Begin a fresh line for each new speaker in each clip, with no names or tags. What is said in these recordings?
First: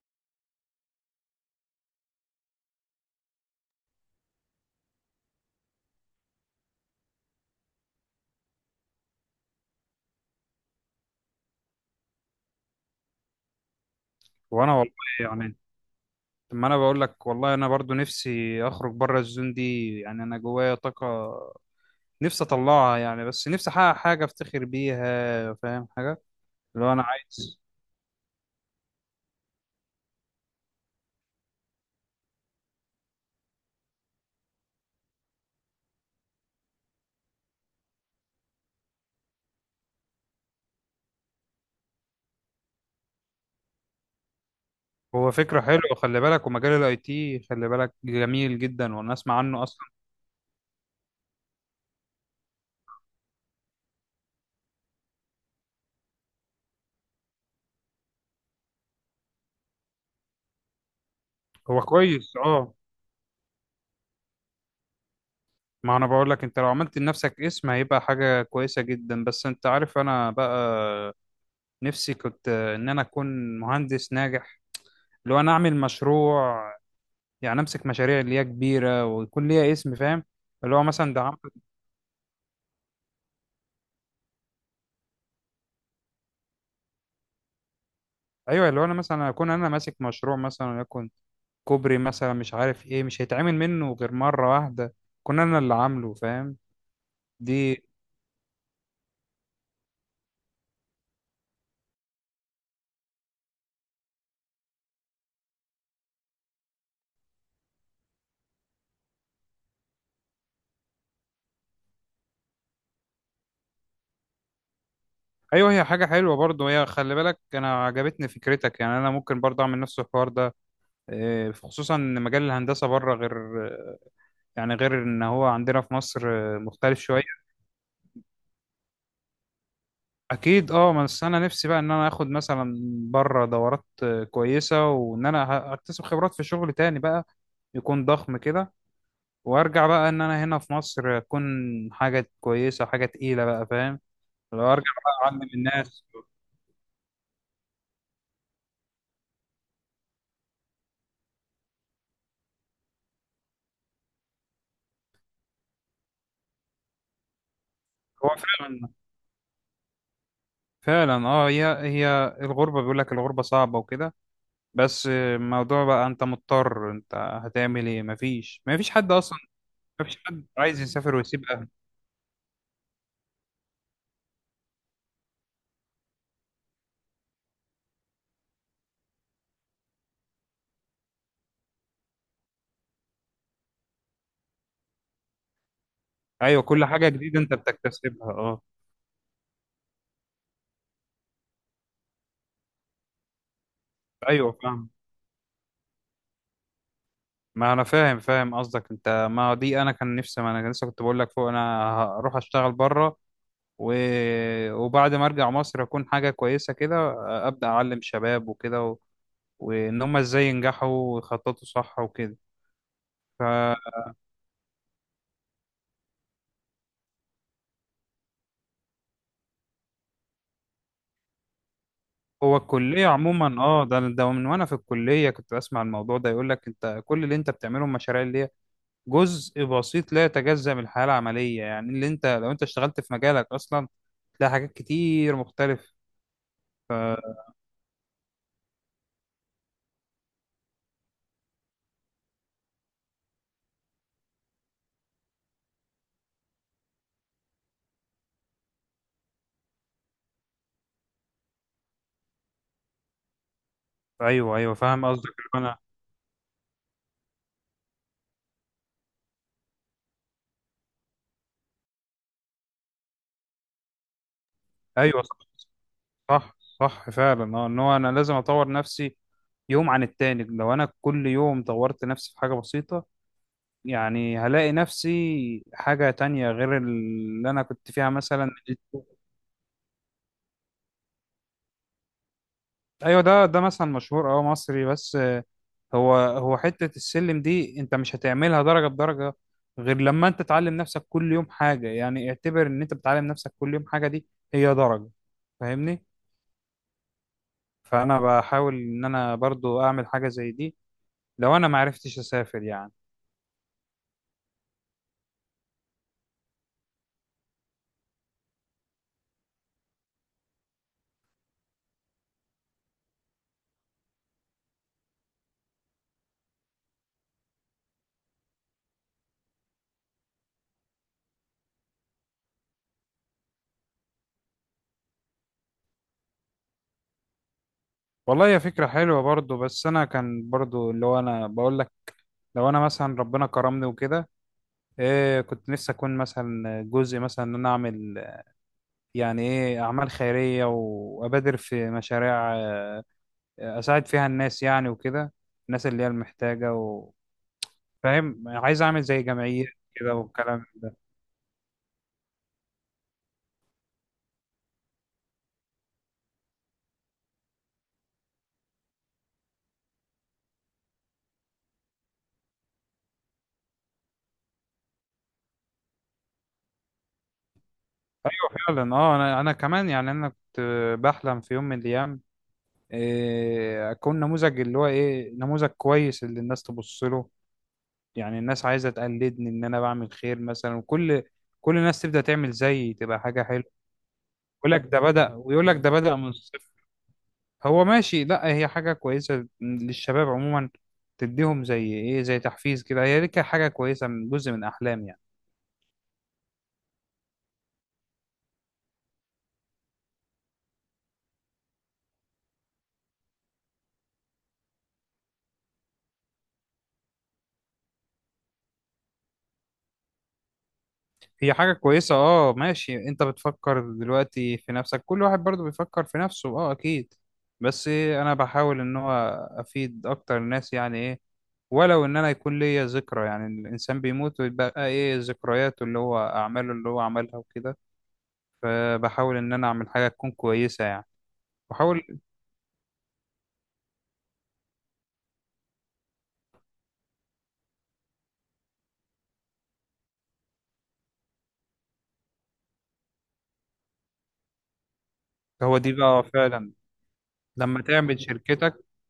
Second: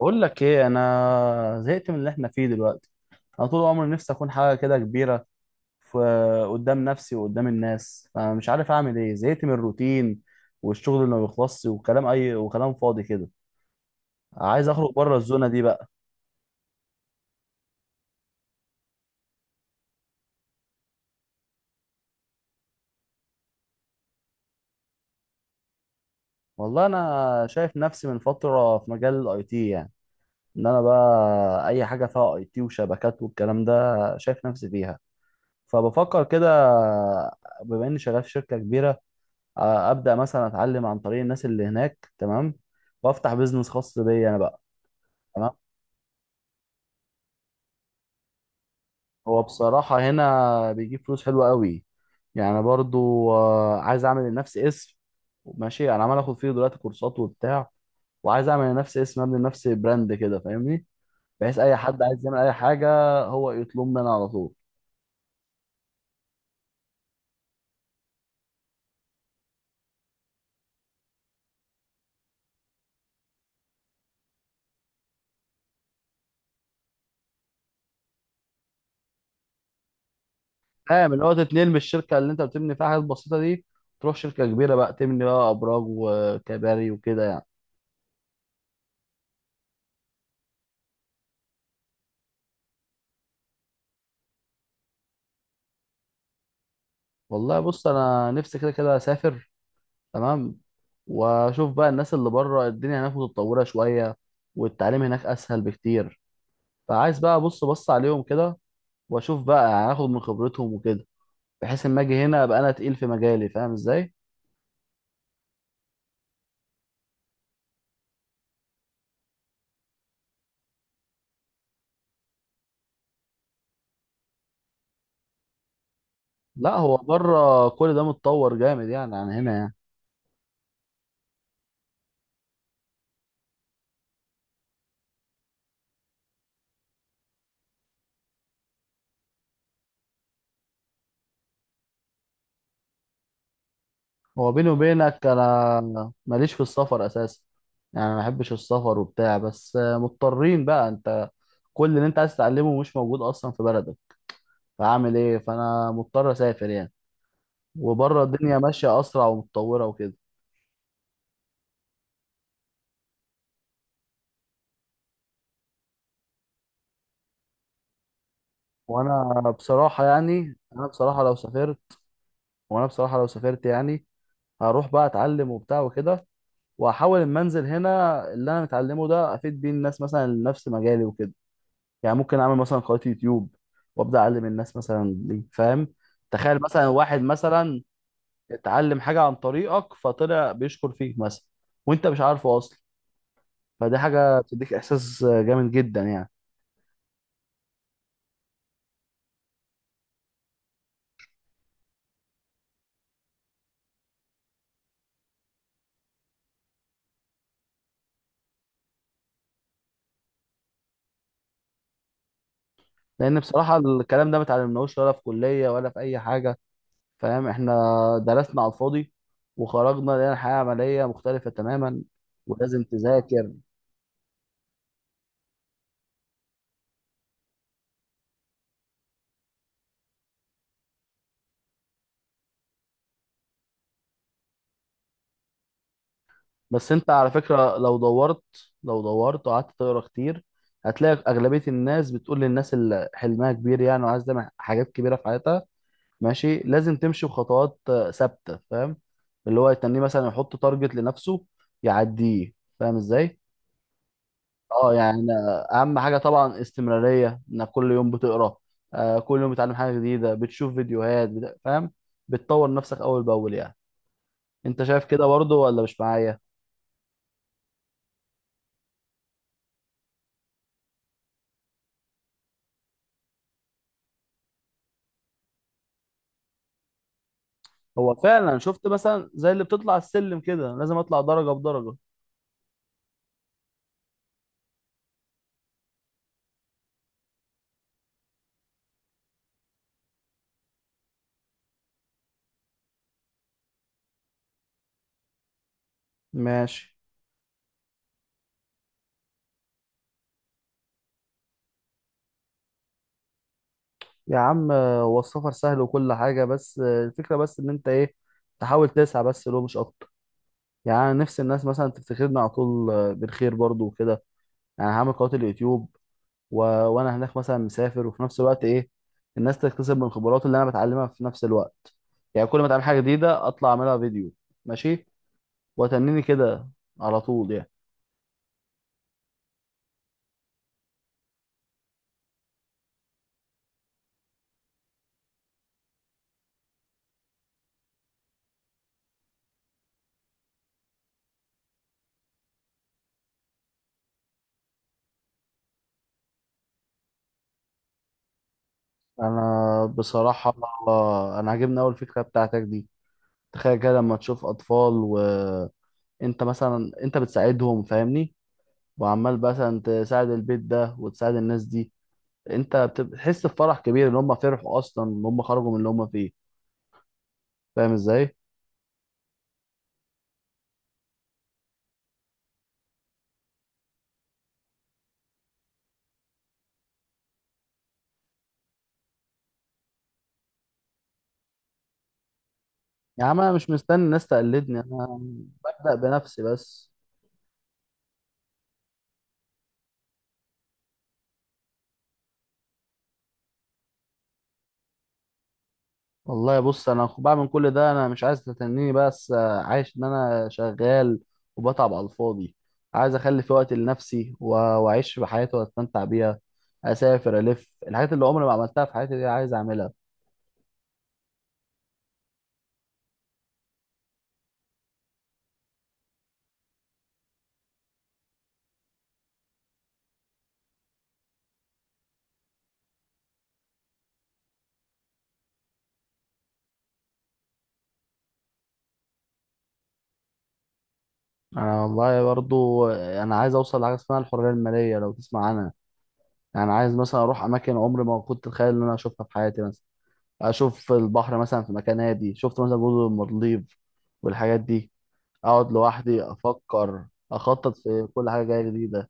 بقول لك ايه، انا زهقت من اللي احنا فيه دلوقتي. انا طول عمري نفسي اكون حاجه كده كبيره في قدام نفسي وقدام الناس، فمش عارف اعمل ايه. زهقت من الروتين والشغل اللي ما بيخلصش وكلام اي وكلام فاضي كده. عايز
وانا
اخرج
والله،
بره الزونه
يعني
دي بقى.
لما انا بقول لك والله انا برضو نفسي اخرج بره الزون دي. يعني انا جوايا طاقه نفسي اطلعها، يعني بس نفسي احقق حاجه افتخر بيها. فاهم حاجه؟ اللي
والله
هو انا
انا
عايز.
شايف نفسي من فتره في مجال الاي تي يعني، ان انا بقى اي حاجه فيها اي تي وشبكات والكلام ده شايف نفسي فيها. فبفكر كده، بما اني شغال في شركه كبيره، ابدا مثلا اتعلم عن طريق الناس اللي هناك، تمام، وافتح بيزنس خاص بيا انا بقى.
هو
تمام.
فكره حلوه، خلي بالك. ومجال الاي تي خلي بالك جميل جدا، وانا اسمع
هو
عنه اصلا.
بصراحه هنا بيجيب فلوس حلوه قوي يعني. برضو عايز اعمل لنفسي اسم. ماشي، انا عمال اخد فيه دلوقتي كورسات وبتاع، وعايز اعمل لنفسي اسم، ابني لنفسي براند كده، فاهمني؟ بحيث اي
هو
حد عايز
كويس
يعمل اي
اه.
حاجه، هو يطلب مني على طول.
ما انا بقول لك انت لو عملت لنفسك اسم هيبقى حاجه كويسه جدا. بس انت عارف انا بقى نفسي كنت ان انا اكون مهندس ناجح. لو انا اعمل مشروع، يعني امسك مشاريع اللي هي كبيره ويكون ليها اسم، فاهم؟ اللي هو
فاهم؟
مثلا ده
اللي هو
عم...
تتنقل من الشركه اللي انت بتبني فيها حاجات بسيطه دي، تروح شركه كبيره بقى تبني بقى ابراج وكباري وكده يعني.
ايوه، اللي هو انا مثلا اكون انا ماسك مشروع مثلا، وليكن كوبري مثلا، مش عارف ايه، مش هيتعمل منه غير مره واحده كنا انا اللي عامله، فاهم؟
والله
دي.
بص، انا نفسي كده كده اسافر. تمام. واشوف بقى الناس اللي بره، الدنيا هناك متطوره شويه، والتعليم هناك اسهل بكتير. فعايز بقى ابص بص عليهم كده، واشوف بقى هاخد من خبرتهم وكده، بحيث اما اجي هنا ابقى انا تقيل في مجالي. فاهم ازاي؟
ايوه، هي حاجه حلوه برضه، هي خلي بالك، انا عجبتني فكرتك. يعني انا ممكن برضه اعمل نفس الحوار ده، خصوصا ان مجال الهندسه بره غير، يعني غير ان هو عندنا في مصر
لا، هو
مختلف شويه.
بره كل ده متطور جامد يعني، عن هنا يعني.
اكيد اه. بس انا نفسي بقى ان انا اخد مثلا بره دورات كويسه، وان انا اكتسب خبرات في شغل تاني بقى يكون ضخم كده، وارجع بقى ان انا هنا في مصر اكون حاجه كويسه، حاجه تقيله بقى، فاهم؟
هو
لو
بيني
ارجع بقى
وبينك
اعلم الناس.
انا ماليش في السفر اساسا، يعني ما بحبش السفر وبتاع. بس مضطرين بقى، انت كل اللي انت عايز تتعلمه مش موجود اصلا في بلدك، فاعمل ايه؟ فانا مضطر اسافر يعني. وبره
هو
الدنيا
فعلا.
ماشية أسرع ومتطورة وكده.
فعلا اه، هي هي الغربه، بيقول لك الغربه صعبه وكده، بس الموضوع بقى انت مضطر، انت هتعمل ايه؟ مفيش، مفيش حد اصلا.
وأنا بصراحة
مفيش حد
يعني،
عايز
أنا
يسافر
بصراحة لو
ويسيب اهله.
سافرت، وأنا بصراحة لو سافرت يعني هروح بقى أتعلم وبتاع وكده، وهحاول إما أنزل هنا اللي أنا متعلمه ده أفيد بيه الناس مثلا اللي نفس مجالي وكده. يعني ممكن أعمل مثلا قناة يوتيوب، وأبدأ أعلم الناس مثلا دي. فاهم؟ تخيل
ايوه كل
مثلا
حاجه
واحد
جديده انت
مثلا
بتكتسبها اه.
اتعلم حاجة عن طريقك، فطلع بيشكر فيك مثلا وأنت مش عارفه أصلا. فدي حاجة
ايوه
بتديك
فاهم.
إحساس جامد جدا يعني.
ما انا فاهم قصدك. انت ما هو دي انا كان نفسي، ما انا لسه كنت بقول لك فوق انا هروح اشتغل بره و... وبعد ما ارجع مصر اكون حاجه كويسه كده، ابدا اعلم شباب وكده و... وان هم ازاي ينجحوا ويخططوا صح وكده.
لان بصراحه
فهو.
الكلام ده ما اتعلمناهوش، ولا في كليه ولا في اي حاجه. فاهم؟ احنا درسنا على الفاضي، وخرجنا لقينا الحياه عمليه مختلفه تماما، ولازم
الكليه
تذاكر.
عموما اه، ده ده من وانا في الكليه كنت بسمع الموضوع ده، يقول لك انت كل اللي انت بتعمله المشاريع اللي هي جزء بسيط لا يتجزأ من الحياه العمليه. يعني اللي انت لو انت اشتغلت في مجالك اصلا تلاقي حاجات كتير مختلفه.
بس انت على فكره لو دورت وقعدت تقرا كتير، هتلاقي اغلبيه الناس بتقول للناس اللي حلمها كبير يعني وعايز تعمل حاجات كبيره في حياتها، ماشي، لازم تمشي بخطوات ثابته. فاهم؟ اللي هو يتنيه مثلا يحط تارجت لنفسه يعديه. فاهم ازاي؟
ايوه، ايوه
اه
فاهم
يعني
قصدك. انا.
اهم حاجه طبعا استمراريه، انك كل يوم بتقرا، كل يوم بتتعلم حاجه جديده، بتشوف فيديوهات. فاهم؟ بتطور نفسك اول باول يعني. انت شايف
ايوه،
كده
صح.
برضه ولا مش معايا؟
صح فعلا اه. ان هو انا لازم اطور نفسي يوم عن التاني. لو انا كل يوم طورت نفسي في حاجه بسيطه، يعني هلاقي نفسي حاجه تانية غير اللي انا كنت فيها
هو
مثلا.
فعلا، شفت مثلا زي اللي بتطلع السلم كده لازم اطلع درجه بدرجه.
ايوه، ده ده مثلا مشهور اه مصري، بس هو هو حته السلم دي انت مش هتعملها درجه بدرجه غير لما انت تعلم نفسك كل يوم حاجه. يعني اعتبر ان انت بتعلم نفسك كل يوم حاجه، دي هي درجه، فاهمني؟
ماشي.
فانا بحاول ان انا برضو اعمل حاجه زي دي، لو انا ما عرفتش اسافر يعني.
يا عم هو السفر سهل وكل حاجه، بس الفكره بس ان انت ايه، تحاول تسعى، بس لو مش اكتر. يعني أنا نفسي الناس مثلا تفتكرنا على طول بالخير برضه وكده. يعني هعمل قناه اليوتيوب، وانا هناك مثلا مسافر، وفي نفس الوقت ايه، الناس تكتسب من خبرات اللي انا بتعلمها في نفس الوقت. يعني كل ما اتعلم حاجه جديده اطلع اعملها فيديو. ماشي، وتنيني كده على طول يعني.
والله هي فكرة حلوة برضو. بس انا كان برضو اللي هو انا بقول لك لو انا مثلا ربنا كرمني وكده، كنت نفسي اكون مثلا جزء، مثلا ان انا اعمل يعني ايه اعمال خيرية، وابادر في مشاريع اساعد فيها الناس، يعني وكده الناس اللي هي المحتاجة و... فاهم؟ عايز اعمل زي جمعية
انا
كده
بصراحه،
والكلام ده.
انا عاجبني اول فكره بتاعتك دي. تخيل كده لما تشوف اطفال وانت مثلا انت بتساعدهم، فاهمني؟ وعمال مثلا تساعد البيت ده وتساعد الناس دي، انت بتحس بفرح كبير ان هم فرحوا اصلا، ان هم خرجوا من اللي هم فيه. فاهم ازاي؟
فعلا اه. انا انا كمان يعني، انا كنت بحلم في يوم من الايام اكون نموذج، اللي هو ايه، نموذج كويس اللي الناس تبص له. يعني الناس عايزة تقلدني ان انا بعمل خير مثلا، وكل كل الناس تبدأ تعمل زيي، تبقى
يا عم
حاجة
انا
حلوة.
مش مستني الناس
يقول
تقلدني،
لك ده
انا
بدأ، ويقول لك ده
ببدأ
بدأ من
بنفسي
الصفر.
بس.
هو ماشي. لا هي حاجة كويسة للشباب عموما، تديهم زي ايه، زي تحفيز كده. هي دي كانت حاجة كويسة من جزء من احلامي يعني.
والله بص، انا بعمل كل ده انا مش عايز تتنيني. بس عايش ان انا شغال وبتعب على الفاضي. عايز اخلي في وقت لنفسي و- واعيش في حياتي واتمتع بيها، اسافر، الف الحاجات اللي عمري ما عملتها في حياتي دي عايز اعملها.
هي حاجة كويسة اه ماشي، انت بتفكر دلوقتي في نفسك، كل واحد برضو بيفكر في نفسه اه اكيد. بس انا بحاول ان هو افيد اكتر الناس، يعني ايه، ولو ان انا يكون ليا ذكرى. يعني الانسان بيموت ويبقى ايه، ذكرياته اللي هو اعماله اللي هو عملها وكده. فبحاول ان انا اعمل حاجة تكون كويسة يعني.
انا
بحاول.
والله برضو انا عايز اوصل لحاجه اسمها الحريه الماليه، لو تسمع عنها. يعني عايز مثلا اروح اماكن عمري ما كنت اتخيل ان انا اشوفها في حياتي مثلا، اشوف البحر مثلا في مكان هادي، شفت مثلا جزر المالديف والحاجات دي. اقعد
هو دي
لوحدي
بقى فعلا.
افكر، اخطط
لما
في
تعمل
كل حاجه جايه
شركتك،
جديده.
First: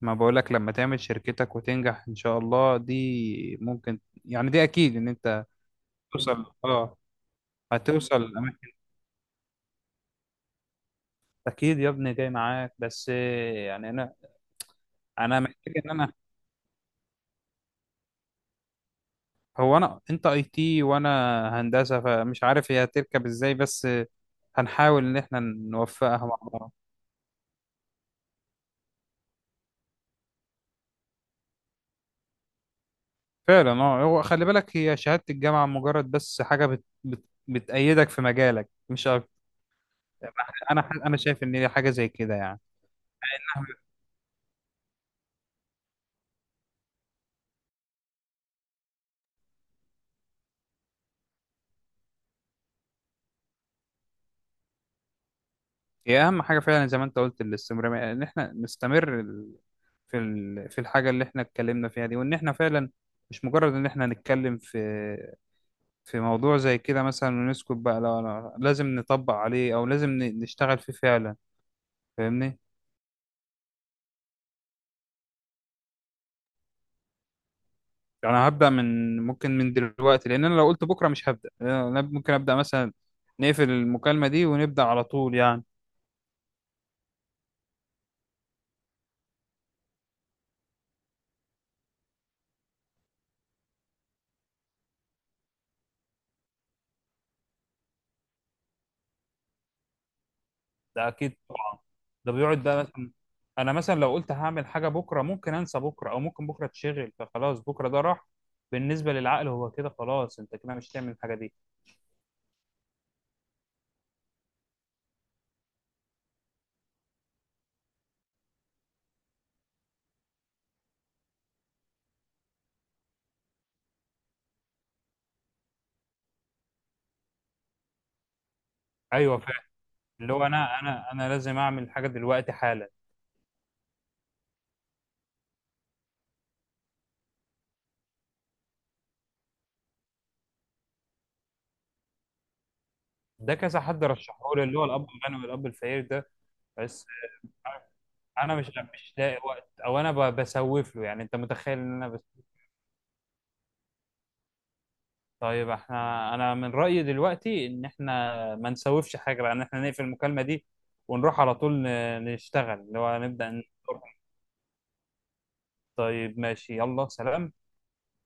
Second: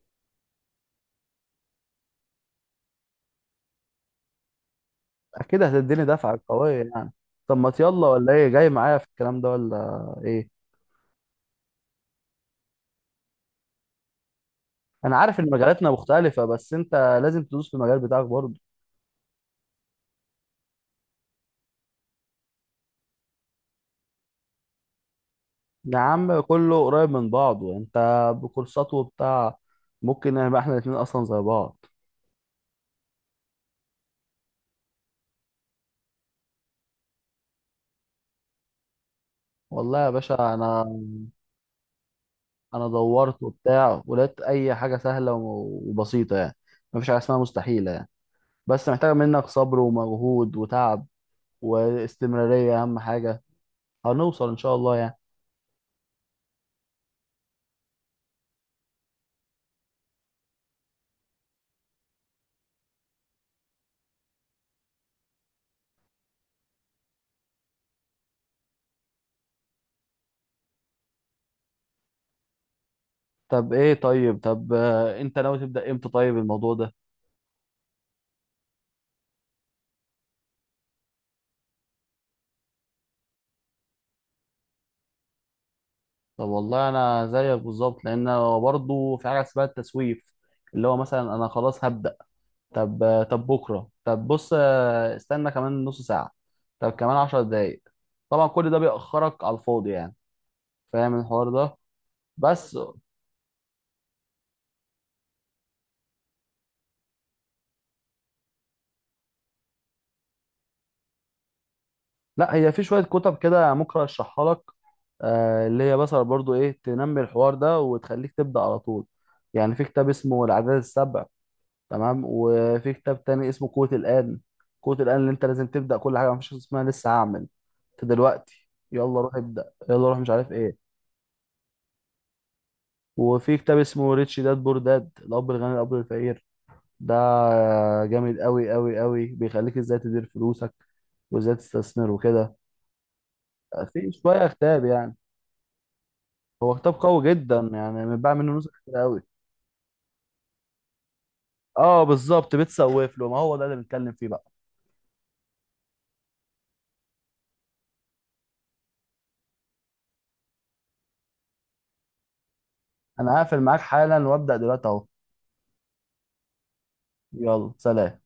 ما بقولك لما تعمل شركتك وتنجح ان شاء الله، دي ممكن، يعني دي اكيد ان انت
اكيد هتديني دفعه
توصل
قويه
اه.
يعني. طب ما يلا،
هتوصل
ولا ايه،
الاماكن.
جاي معايا في الكلام ده ولا ايه؟
اكيد يا ابني جاي معاك، بس يعني انا،
انا عارف
انا
ان
محتاج
مجالاتنا
ان انا،
مختلفه، بس انت لازم تدوس في المجال بتاعك برضه.
هو انا انت اي تي وانا هندسه، فمش عارف هي هتركب ازاي، بس هنحاول ان احنا
يا
نوفقها مع
عم
بعض.
كله قريب من بعضه، انت بكورسات وبتاع، ممكن نبقى احنا الاتنين اصلا زي بعض.
فعلا اه. هو خلي بالك هي شهاده الجامعه مجرد بس حاجه بتأيدك في مجالك مش أكتر.
والله يا باشا، انا،
انا، انا شايف ان هي حاجه زي كده يعني.
انا دورت وبتاع ولقيت اي حاجه سهله و- وبسيطه يعني. مفيش حاجه اسمها مستحيله يعني، بس محتاجه منك صبر ومجهود وتعب، واستمراريه اهم حاجه. هنوصل ان شاء الله يعني.
هي اهم حاجه فعلا زي ما انت قلت، الاستمراريه. ان احنا نستمر في في الحاجه اللي احنا اتكلمنا فيها دي، وان احنا فعلا مش مجرد ان احنا نتكلم في في موضوع زي كده مثلا ونسكت بقى. لا لا، لازم نطبق عليه، او لازم نشتغل فيه فعلا، فاهمني؟
طب ايه، طيب، طب آه، انت ناوي تبدا امتى طيب الموضوع ده؟
يعني هبدا من ممكن من دلوقتي، لان انا لو قلت بكره مش هبدا. أنا ممكن ابدا مثلا نقفل المكالمه دي ونبدا على طول يعني.
طب والله انا زيك بالظبط، لان أنا برضه في حاجه اسمها التسويف، اللي هو مثلا انا خلاص هبدا. طب طب بكره، طب بص استنى كمان نص ساعه، طب كمان 10 دقايق. طبعا كل ده بيأخرك على الفاضي يعني.
ده
فاهم
اكيد
الحوار ده؟
طبعا، ده بيقعد
بس
بقى مثلا. انا مثلا لو قلت هعمل حاجه بكره، ممكن انسى بكره، او ممكن بكره اتشغل فخلاص بكره ده راح. بالنسبه للعقل هو كده خلاص، انت كده مش هتعمل الحاجه دي.
لا، هي في شوية كتب كده ممكن ارشحها لك، اللي هي مثلا برضو ايه تنمي الحوار ده وتخليك تبدأ على طول يعني. في كتاب اسمه العادات السبع، تمام، وفي كتاب تاني اسمه قوة الآن. قوة الآن اللي انت لازم تبدأ كل حاجة، مفيش حاجة اسمها لسه هعمل، انت دلوقتي يلا روح
ايوه فعلا.
ابدأ، يلا روح مش
اللي هو
عارف
انا،
ايه.
انا لازم اعمل حاجه دلوقتي حالا.
وفي كتاب اسمه ريتش داد بور داد، الأب الغني الأب الفقير ده، جامد قوي قوي قوي، بيخليك ازاي تدير فلوسك وازاي تستثمر وكده.
ده كذا حد
في
رشحه
شوية
لي، اللي
كتاب
هو الاب
يعني،
الغني والاب الفقير ده.
هو كتاب
بس
قوي جدا يعني، متباع
انا
منه
مش،
نسخ كتير
مش
قوي.
لاقي وقت، او انا بسوف له. يعني انت متخيل
اه
ان انا؟ بس.
بالظبط، بتسوف له، ما هو ده اللي بنتكلم فيه بقى.
طيب احنا، انا من رأيي دلوقتي ان احنا ما نسوفش حاجة بقى، ان احنا نقفل المكالمة دي ونروح على طول نشتغل، اللي هو
انا
نبدأ
هقفل معاك حالا وابدا دلوقتي اهو.
طيب ماشي، يلا سلام.
يلا سلام.